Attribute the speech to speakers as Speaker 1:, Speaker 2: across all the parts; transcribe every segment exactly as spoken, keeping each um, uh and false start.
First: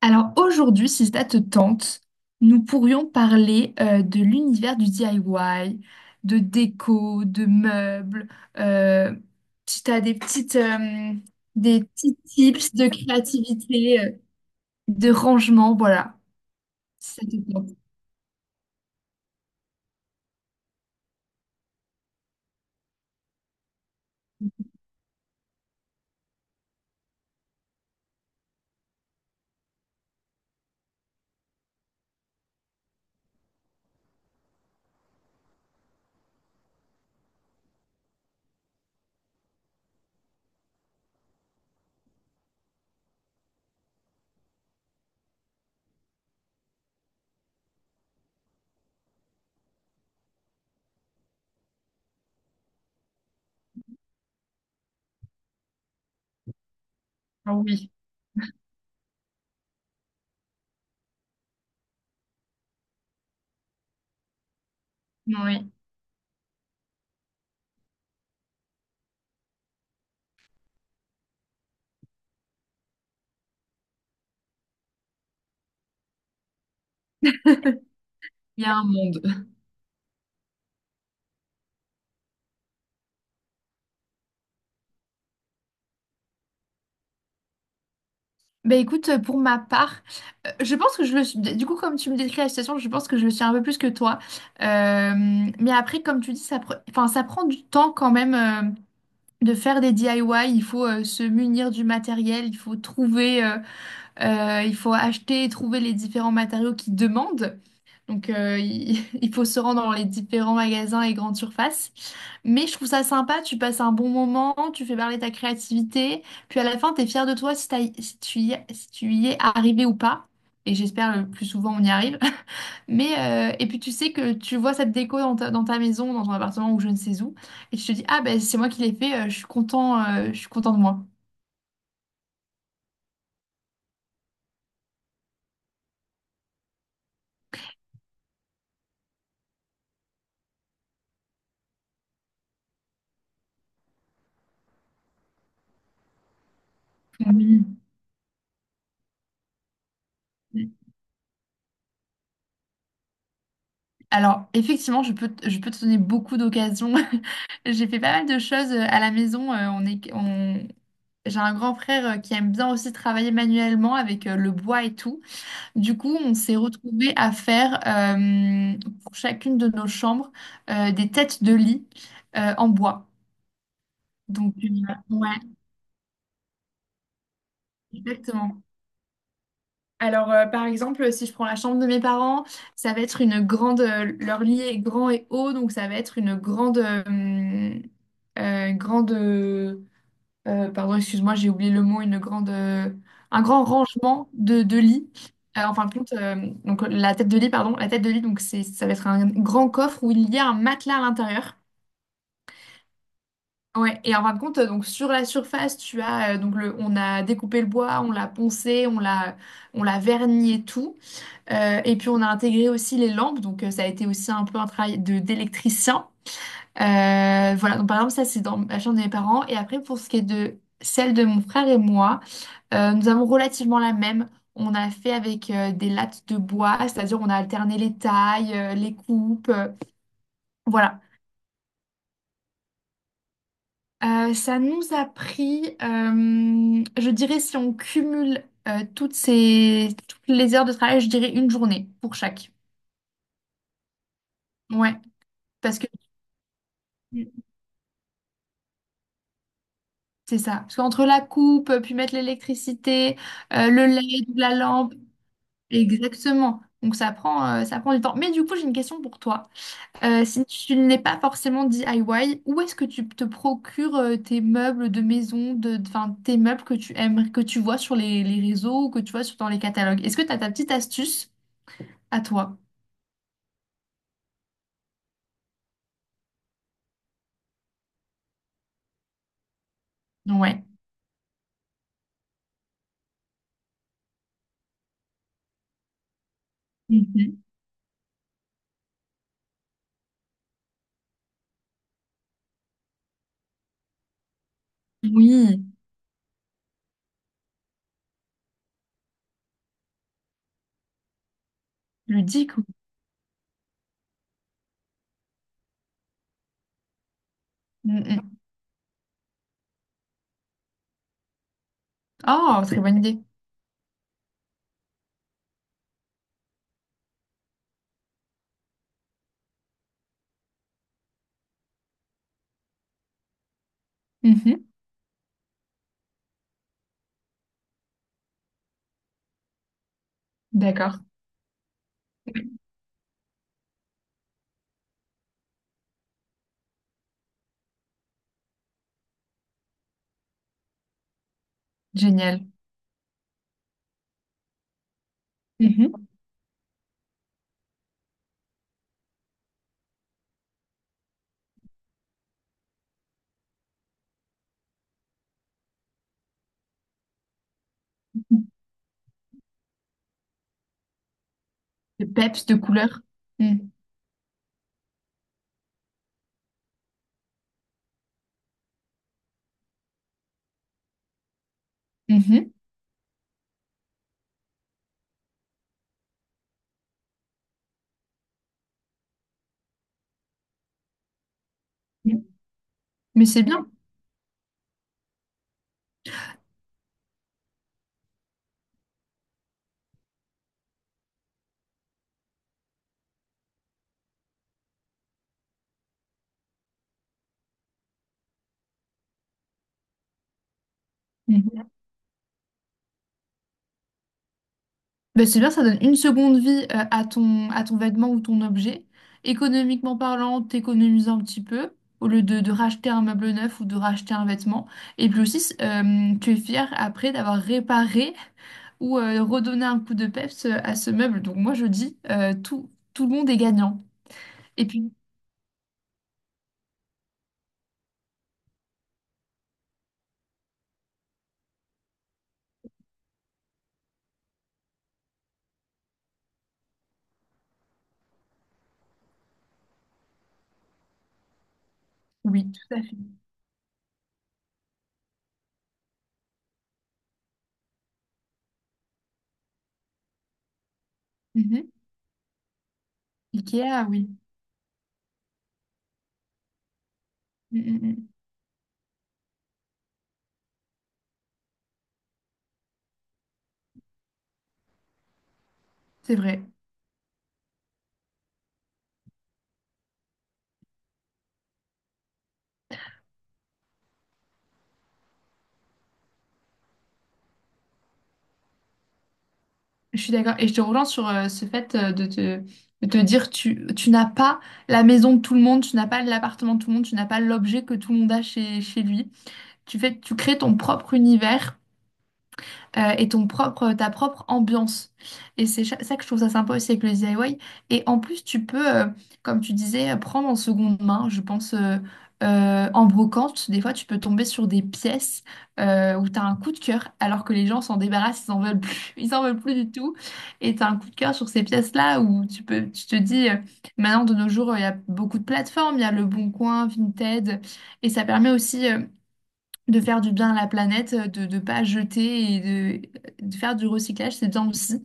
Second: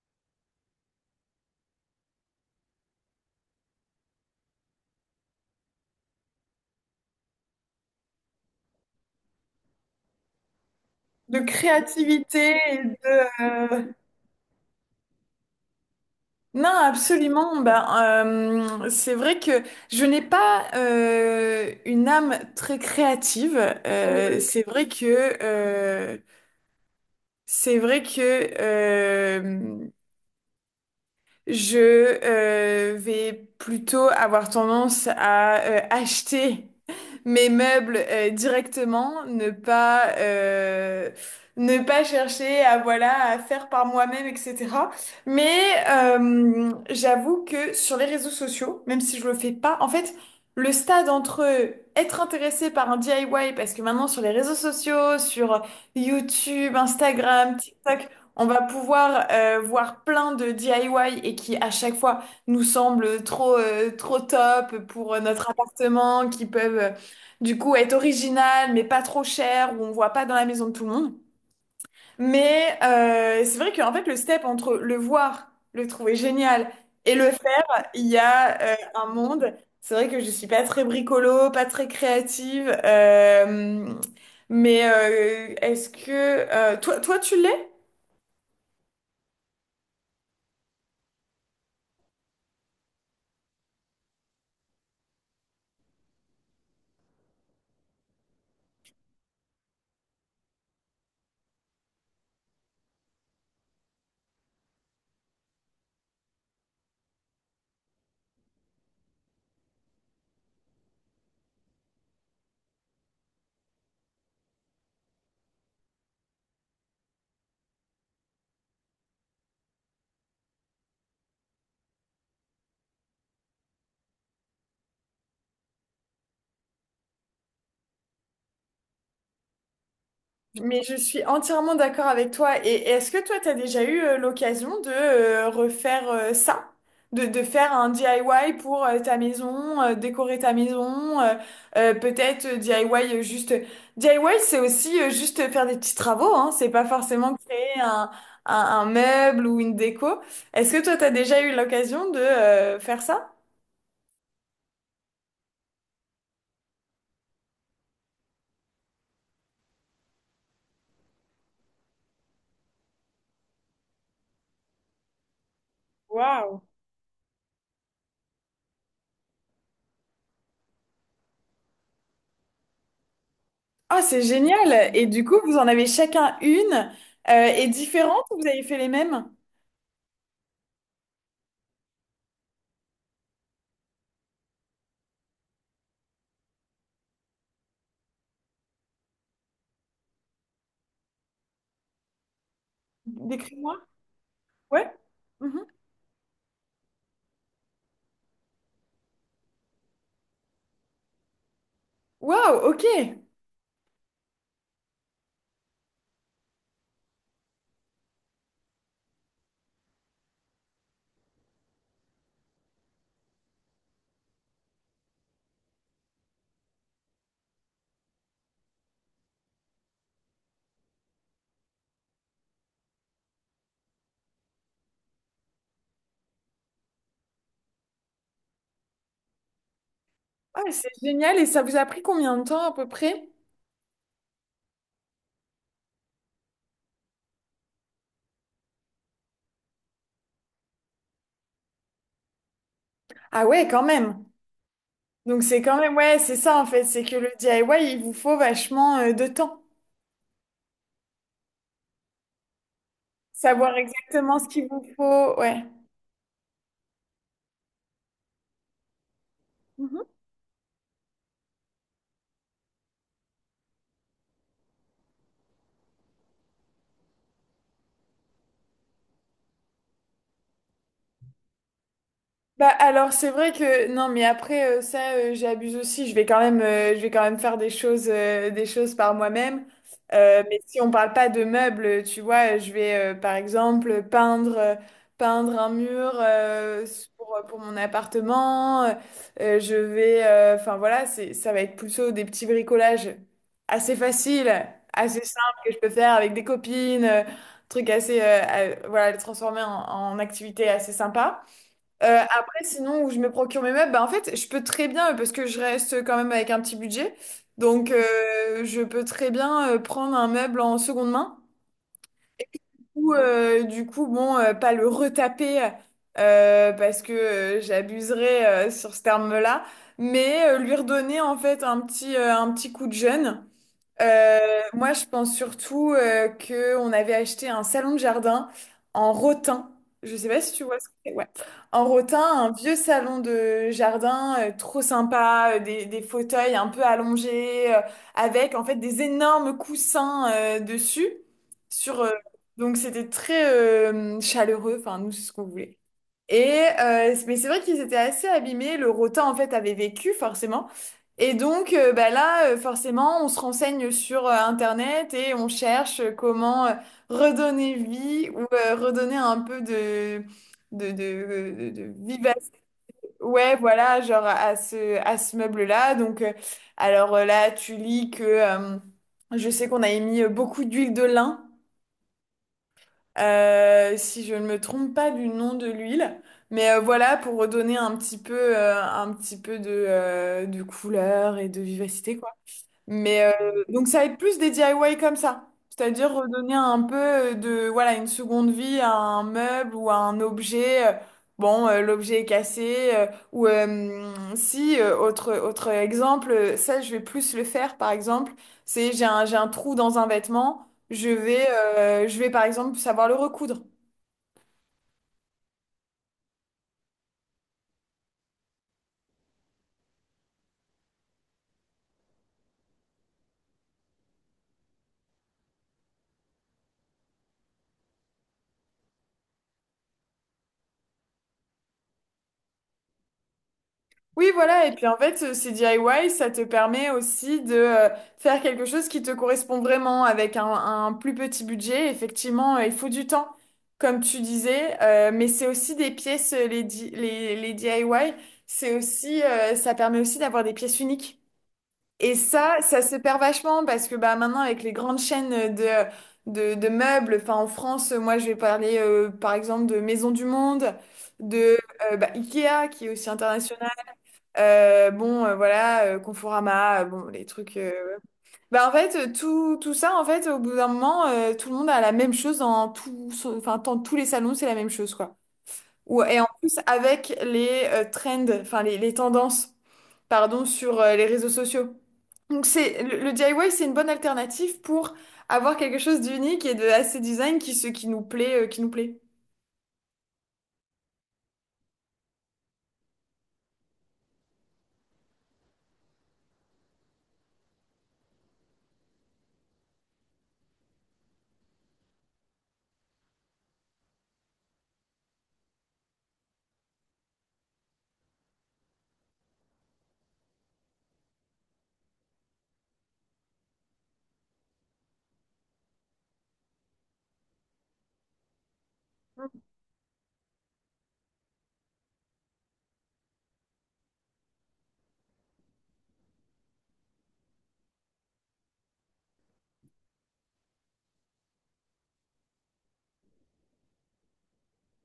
Speaker 1: Alors aujourd'hui, si ça te tente, nous pourrions parler euh, de l'univers du D I Y, de déco, de meubles. euh, Si tu as des petites, euh,
Speaker 2: De
Speaker 1: des petits
Speaker 2: créativité
Speaker 1: tips
Speaker 2: et
Speaker 1: de
Speaker 2: de... euh,
Speaker 1: créativité, euh, de rangement, voilà,
Speaker 2: Non,
Speaker 1: si ça te
Speaker 2: absolument.
Speaker 1: tente.
Speaker 2: Ben, euh, c'est vrai que je n'ai pas euh, une âme très créative. Euh, c'est vrai que euh, c'est vrai que euh, Je euh, vais plutôt avoir tendance à euh, acheter mes meubles euh, directement, ne pas euh, ne pas chercher à voilà à faire par moi-même, et cetera. Mais euh, j'avoue que sur les réseaux sociaux, même si je le fais pas, en fait, le stade entre être intéressé par un D I Y, parce que maintenant sur les réseaux sociaux, sur YouTube,
Speaker 1: Ah
Speaker 2: Instagram,
Speaker 1: oui,
Speaker 2: TikTok, on va pouvoir euh, voir plein de D I Y et qui à chaque fois nous semblent trop euh, trop top pour euh, notre
Speaker 1: oui,
Speaker 2: appartement, qui peuvent euh, du coup être originales mais pas trop chères, où on voit pas dans la maison de tout le monde. Mais euh, c'est vrai qu'en fait le step entre le voir, le trouver génial et le faire, il y a
Speaker 1: il y
Speaker 2: euh,
Speaker 1: a un
Speaker 2: un
Speaker 1: monde.
Speaker 2: monde. C'est vrai que je suis pas très bricolo, pas très créative, euh, mais euh, est-ce que euh, toi toi tu l'es?
Speaker 1: Ben écoute, euh, pour ma part, euh, je pense que je le suis. Du coup, comme tu me décris la situation, je pense que je le suis un peu plus que toi. Euh, mais après, comme tu dis, ça, pre- enfin, ça prend du temps quand même. euh, De faire des D I Y, il faut euh, se munir du matériel, il faut trouver, euh, euh, il faut acheter et trouver les différents matériaux qu'ils demandent. Donc, euh, il, il faut se rendre dans les différents magasins et grandes surfaces. Mais je trouve ça sympa, tu passes un bon moment, tu fais parler ta créativité, puis à la fin, tu es fier de toi si, t'as- si tu y, si tu y es arrivé ou pas. Et j'espère le plus souvent on y arrive. Mais euh, et puis tu sais que tu vois cette déco dans ta, dans ta maison, dans ton appartement ou je ne sais où, et tu te dis, ah ben c'est moi qui l'ai fait, euh, je suis content, euh, je suis content de
Speaker 2: Mais je
Speaker 1: moi.
Speaker 2: suis entièrement d'accord avec toi. Et et est-ce que toi, tu as déjà eu euh, l'occasion de euh, refaire euh, ça? De, de faire un D I Y pour euh, ta maison, euh, décorer ta maison, euh, euh, peut-être euh, D I Y euh, juste... D I Y, c'est aussi euh, juste faire des petits travaux, hein. C'est pas forcément
Speaker 1: Oui.
Speaker 2: créer un, un, un meuble ou une déco. Est-ce que toi, tu as déjà eu l'occasion de euh, faire ça?
Speaker 1: Alors effectivement, je peux, te- je peux te donner beaucoup d'occasions. J'ai fait pas mal de choses euh, à la maison. euh, on est, on... J'ai un grand frère euh, qui aime bien aussi travailler manuellement avec euh, le bois et tout. Du coup, on s'est
Speaker 2: Waouh!
Speaker 1: retrouvés à faire euh, pour chacune de nos chambres euh, des têtes de lit euh, en bois.
Speaker 2: Ah, c'est
Speaker 1: Donc, euh,
Speaker 2: génial! Et du
Speaker 1: ouais.
Speaker 2: coup, vous en avez chacun une euh, et différente, ou vous avez
Speaker 1: Exactement.
Speaker 2: fait les mêmes?
Speaker 1: Alors, euh, par exemple, si je prends la chambre de mes parents, ça va être une grande. Euh, leur lit est grand et haut, donc ça va être une grande. euh, euh, grande. euh, euh, Pardon, excuse-moi, j'ai oublié le mot. Une grande. Euh, un grand
Speaker 2: Décris-moi.
Speaker 1: rangement de, de
Speaker 2: Ouais.
Speaker 1: lits. Euh,
Speaker 2: Mhm.
Speaker 1: en fin de compte, euh, donc la tête de lit, pardon, la tête de lit, donc c'est, ça va être un grand coffre où il y a un matelas à l'intérieur.
Speaker 2: Waouh, ok.
Speaker 1: Ouais, et en fin de compte, euh, donc sur la surface, tu as euh, donc le, on a découpé le bois, on l'a poncé, on l'a, on l'a verni et tout. Euh, et puis on a intégré aussi les lampes, donc euh, ça a été aussi un peu un travail de d'électricien. Euh, voilà, donc par exemple ça c'est dans la chambre de mes parents. Et après pour ce qui est de celle de mon frère et moi, euh, nous avons relativement la même. On a fait avec euh, des lattes de bois, c'est-à-dire on a alterné les tailles, euh, les coupes, euh,
Speaker 2: Ah, c'est
Speaker 1: voilà.
Speaker 2: génial. Et ça vous a pris combien de temps à peu près?
Speaker 1: Euh, ça nous a pris, euh, je dirais si on cumule euh, toutes ces, toutes les heures de travail, je dirais une journée pour chaque.
Speaker 2: Ah ouais, quand même.
Speaker 1: Ouais,
Speaker 2: Donc c'est quand
Speaker 1: parce que
Speaker 2: même, ouais, c'est ça en fait, c'est que le D I Y, il vous faut vachement euh, de temps.
Speaker 1: C'est ça. Parce qu'entre la coupe, euh, puis mettre l'électricité, euh,
Speaker 2: Savoir
Speaker 1: le L E D,
Speaker 2: exactement ce
Speaker 1: la
Speaker 2: qu'il vous
Speaker 1: lampe,
Speaker 2: faut, ouais.
Speaker 1: exactement. Donc ça prend, euh, ça prend du temps. Mais du coup, j'ai une question pour toi. Euh, si tu n'es pas forcément D I Y, où est-ce que tu te procures euh, tes meubles de maison, de, enfin, tes meubles que tu aimes, que tu vois sur les, les réseaux ou que tu vois sur, dans les catalogues? Est-ce que tu as ta petite astuce à toi?
Speaker 2: Bah alors c'est vrai que non, mais après euh, ça euh, j'abuse aussi, je vais quand même euh, je vais quand même faire des choses euh, des choses par moi-même. Euh, mais
Speaker 1: Ouais.
Speaker 2: si on parle pas de meubles, tu vois, je vais euh, par exemple peindre euh, peindre un mur euh, pour, euh,
Speaker 1: Mhm.
Speaker 2: pour mon appartement. Euh, je vais euh, enfin voilà c'est ça va être plutôt des petits bricolages assez faciles, assez simples,
Speaker 1: Oui,
Speaker 2: que je peux faire avec des copines, euh, trucs assez euh, euh, voilà les transformer en, en activité assez sympa, euh,
Speaker 1: ludique.
Speaker 2: après, sinon, où je me procure mes meubles, bah, en fait, je peux très bien, euh, parce que je reste quand même avec un petit budget, donc
Speaker 1: Mhm.
Speaker 2: euh, je peux très bien euh, prendre un meuble en seconde main,
Speaker 1: Oh, très bonne
Speaker 2: ou
Speaker 1: idée.
Speaker 2: euh, du coup, bon, euh, pas le retaper, euh, parce que euh, j'abuserais euh, sur ce terme-là, mais euh, lui redonner en fait un petit, euh, un petit coup de jeune. Euh,
Speaker 1: Mhm.
Speaker 2: moi, je pense surtout euh, que on avait acheté un salon de jardin en rotin. Je sais pas si tu vois ce que
Speaker 1: D'accord.
Speaker 2: c'est. Ouais. En rotin, un vieux salon de jardin euh, trop sympa, euh, des, des fauteuils un peu allongés, euh, avec en fait des énormes coussins euh, dessus. Sur, euh,
Speaker 1: Génial.
Speaker 2: donc c'était très euh, chaleureux. Enfin, nous, c'est ce qu'on voulait.
Speaker 1: Mhm.
Speaker 2: Et euh, mais c'est vrai qu'ils étaient assez abîmés. Le rotin en fait avait vécu forcément. Et donc euh, bah là euh, forcément on se renseigne sur euh, Internet et on cherche euh, comment euh, redonner vie ou euh, redonner un peu de de, de, de, de
Speaker 1: De peps, de
Speaker 2: vivacité.
Speaker 1: couleur.
Speaker 2: Ouais
Speaker 1: Mm.
Speaker 2: voilà, genre, à ce à ce meuble-là. Donc euh, alors euh, là tu lis que euh, je sais qu'on avait mis euh, beaucoup d'huile de lin
Speaker 1: Mhm.
Speaker 2: euh, si je ne me trompe pas du nom de l'huile. Mais euh, voilà, pour redonner un petit peu, euh, un petit peu de, euh, de couleur et de vivacité,
Speaker 1: Mm.
Speaker 2: quoi. Mais
Speaker 1: Mais c'est
Speaker 2: euh,
Speaker 1: bien.
Speaker 2: donc ça va être plus des D I Y comme ça, c'est-à-dire redonner un peu de voilà une seconde vie à un meuble ou à un objet. euh, Bon, euh, l'objet est cassé, euh, ou euh, si euh, autre autre exemple, euh, ça je vais plus le faire par exemple, c'est j'ai un j'ai un trou dans un vêtement, je vais
Speaker 1: Mhm.
Speaker 2: euh, je vais par exemple savoir le recoudre.
Speaker 1: Ben, c'est bien, ça donne une seconde vie euh, à ton, à ton vêtement ou ton objet. Économiquement parlant, t'économises un petit peu au lieu de, de racheter un meuble neuf ou de racheter un vêtement. Et puis aussi, euh, tu es fier après d'avoir réparé ou euh, redonné un coup de peps euh, à ce meuble. Donc moi, je dis, euh, tout, tout le monde est gagnant.
Speaker 2: Oui, voilà.
Speaker 1: Et
Speaker 2: Et puis
Speaker 1: puis,
Speaker 2: en fait, euh, ces D I Y, ça te permet aussi de euh, faire quelque chose qui te correspond vraiment avec un, un plus petit budget. Effectivement, euh, il faut du temps, comme tu disais. Euh, mais c'est aussi des pièces, euh, les, di- les, les D I Y, c'est aussi, euh, ça permet aussi d'avoir des pièces uniques. Et
Speaker 1: oui,
Speaker 2: ça,
Speaker 1: tout
Speaker 2: ça
Speaker 1: à
Speaker 2: se
Speaker 1: fait.
Speaker 2: perd vachement parce que bah, maintenant, avec les grandes chaînes euh, de, de, de meubles, enfin en France, moi, je vais parler euh, par exemple de Maison du Monde, de
Speaker 1: Mhm.
Speaker 2: euh, bah, Ikea, qui est aussi international,
Speaker 1: Ikea, oui.
Speaker 2: euh, bon, euh, voilà, euh, Conforama, euh, bon, les trucs.
Speaker 1: Mm,
Speaker 2: euh,
Speaker 1: mm, mm.
Speaker 2: Bah, en fait, euh, tout, tout ça, en fait, au bout d'un moment, euh, tout le monde a la même chose dans tout, son- enfin, dans tous les salons, c'est la même chose, quoi. Ou,
Speaker 1: C'est
Speaker 2: et en
Speaker 1: vrai.
Speaker 2: plus, avec les euh, trends, enfin, les, les tendances, pardon, sur euh, les réseaux sociaux. Donc, c'est, le, le D I Y, c'est une bonne alternative pour avoir quelque chose d'unique et de assez design qui, se- qui nous plaît, euh, qui nous plaît.
Speaker 1: Je suis d'accord. Et je te rejoins sur euh, ce fait euh, de te, de te dire tu, tu n'as pas la maison de tout le monde, tu n'as pas l'appartement de tout le monde, tu n'as pas l'objet que tout le monde a chez, chez lui. Tu fais, tu crées ton propre univers euh, et ton propre, ta propre ambiance. Et c'est cha- ça que je trouve ça sympa aussi avec le D I Y. Et en plus, tu peux, euh, comme tu disais, euh, prendre en seconde main, je pense, euh, euh, en brocante. Des fois, tu peux tomber sur des pièces euh, où tu as un coup de cœur, alors que les gens s'en débarrassent, ils n'en veulent plus, ils en veulent plus du tout. Et tu as un coup de cœur sur ces pièces-là où tu peux, tu te dis, euh, maintenant, de nos jours, il y a beaucoup de plateformes, il y a Le Bon Coin, Vinted, et ça permet aussi. Euh, de faire du bien à la planète, euh, de ne pas jeter et de, de faire du recyclage, c'est bien aussi.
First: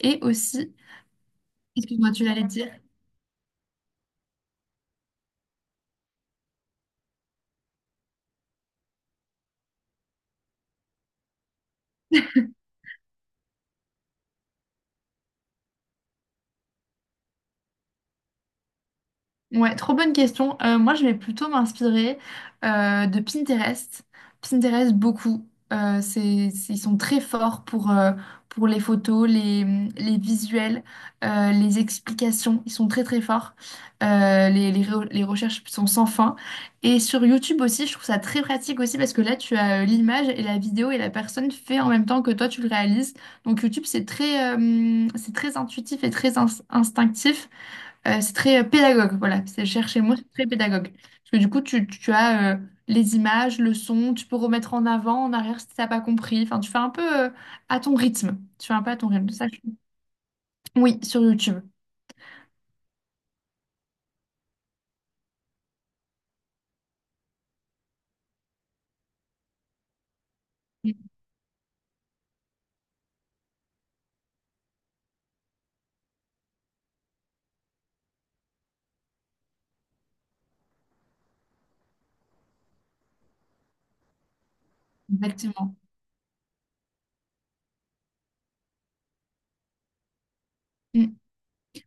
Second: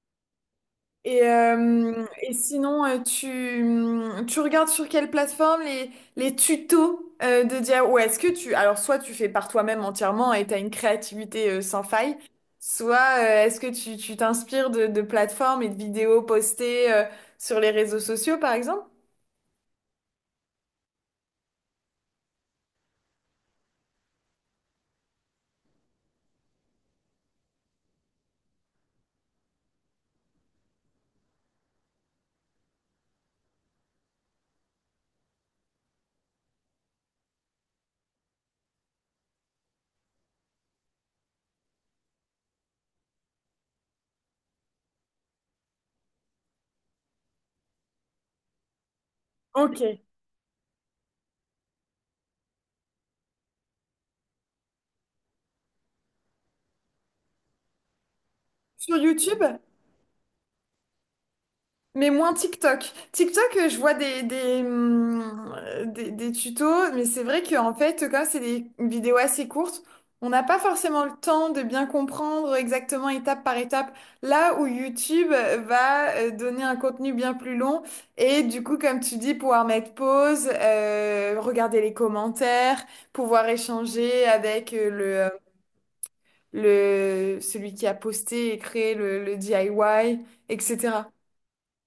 Speaker 1: Et aussi,
Speaker 2: Et, euh,
Speaker 1: excuse-moi, tu
Speaker 2: et
Speaker 1: l'allais dire.
Speaker 2: sinon, euh, tu, mm, tu regardes sur quelle plateforme les, les tutos euh, de dire ou est-ce que tu... Alors, soit tu fais par toi-même entièrement et tu as une créativité euh, sans faille, soit euh, est-ce que tu, tu t'inspires de, de plateformes et de vidéos postées euh, sur les réseaux sociaux, par exemple?
Speaker 1: Ouais, trop bonne question. Euh, moi, je vais plutôt m'inspirer euh, de Pinterest. Pinterest, beaucoup. Euh, c'est, c'est- ils sont très forts pour, euh, pour les photos, les, les visuels, euh, les explications. Ils sont très, très forts. Euh, les, les, re- les recherches sont sans fin. Et sur YouTube aussi, je trouve ça très pratique aussi parce que là, tu as euh, l'image et la vidéo et la personne fait en même temps que toi, tu le réalises. Donc, YouTube, c'est très, euh, c'est très intuitif et très ins- instinctif. Euh, c'est très euh, pédagogue, voilà. C'est
Speaker 2: Ok.
Speaker 1: chercher le mot, c'est très pédagogue. Parce que du coup, tu, tu as euh, les images, le son, tu peux remettre en avant, en arrière si t'as pas compris. Enfin, tu fais un peu euh, à ton rythme. Tu fais un peu
Speaker 2: Sur
Speaker 1: à ton rythme. Ça,
Speaker 2: YouTube?
Speaker 1: je- Oui, sur YouTube.
Speaker 2: Mais moins TikTok. TikTok, euh, je vois des, des, hum, euh, des, des tutos, mais c'est vrai qu'en fait, comme c'est des vidéos assez courtes, on n'a pas
Speaker 1: Mm,
Speaker 2: forcément le temps de bien comprendre exactement étape par étape, là où YouTube euh, va euh, donner un contenu bien plus long, et du coup, comme tu dis, pouvoir mettre pause, euh, regarder les commentaires, pouvoir échanger avec euh,
Speaker 1: exactement.
Speaker 2: le, le, celui qui a posté et créé le, le D I Y,
Speaker 1: Mm.
Speaker 2: et cetera.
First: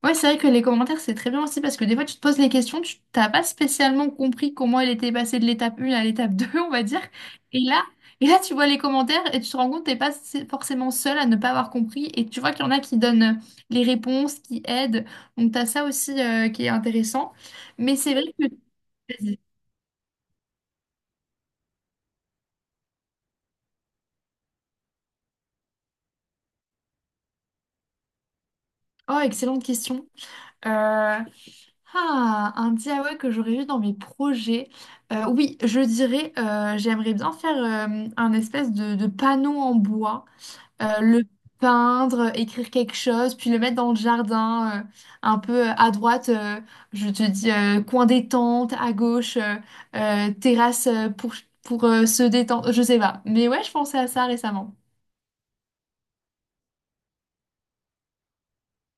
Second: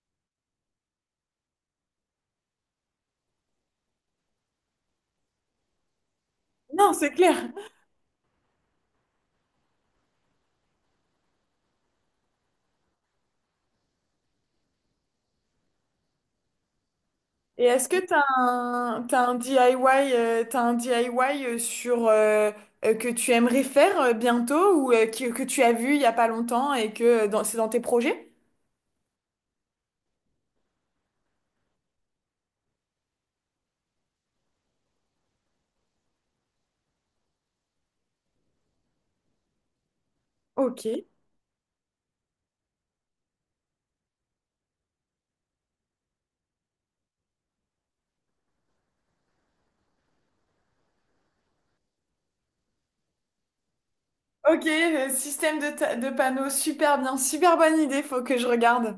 Speaker 1: Ouais, c'est vrai que les commentaires, c'est très bien aussi parce que des fois, tu te poses les questions, tu t'as pas spécialement compris comment elle était passée de l'étape un à l'étape deux, on va
Speaker 2: Non,
Speaker 1: dire.
Speaker 2: c'est clair.
Speaker 1: Et là, et là, tu vois les commentaires et tu te rends compte que t'es pas s- forcément seule à ne pas avoir compris. Et tu vois qu'il y en a qui donnent euh, les réponses, qui aident. Donc, t'as ça aussi euh, qui est intéressant.
Speaker 2: Et est-ce
Speaker 1: Mais
Speaker 2: que
Speaker 1: c'est
Speaker 2: t'as
Speaker 1: vrai que...
Speaker 2: un, t'as un
Speaker 1: Vas-y.
Speaker 2: D I Y, euh, t'as un D I Y euh, sur, euh, euh, que tu aimerais faire euh, bientôt, ou euh, que, que tu as vu il y a pas longtemps et que euh, dans- c'est dans tes projets?
Speaker 1: Oh, excellente question. Euh, Ah, un D I Y que j'aurais eu dans mes projets. Euh, oui, je dirais, euh, j'aimerais bien faire euh, un espèce de, de panneau en bois. Euh,
Speaker 2: Ok.
Speaker 1: le peindre, écrire quelque chose, puis le mettre dans le jardin, euh, un peu euh, à droite, euh, je te dis euh, coin détente, à gauche, euh, euh, terrasse euh, pour, pour euh, se détendre, je sais pas. Mais ouais, je pensais à ça
Speaker 2: Ok,
Speaker 1: récemment.
Speaker 2: euh, système de, ta- de panneaux, super bien, super bonne idée, faut que je regarde.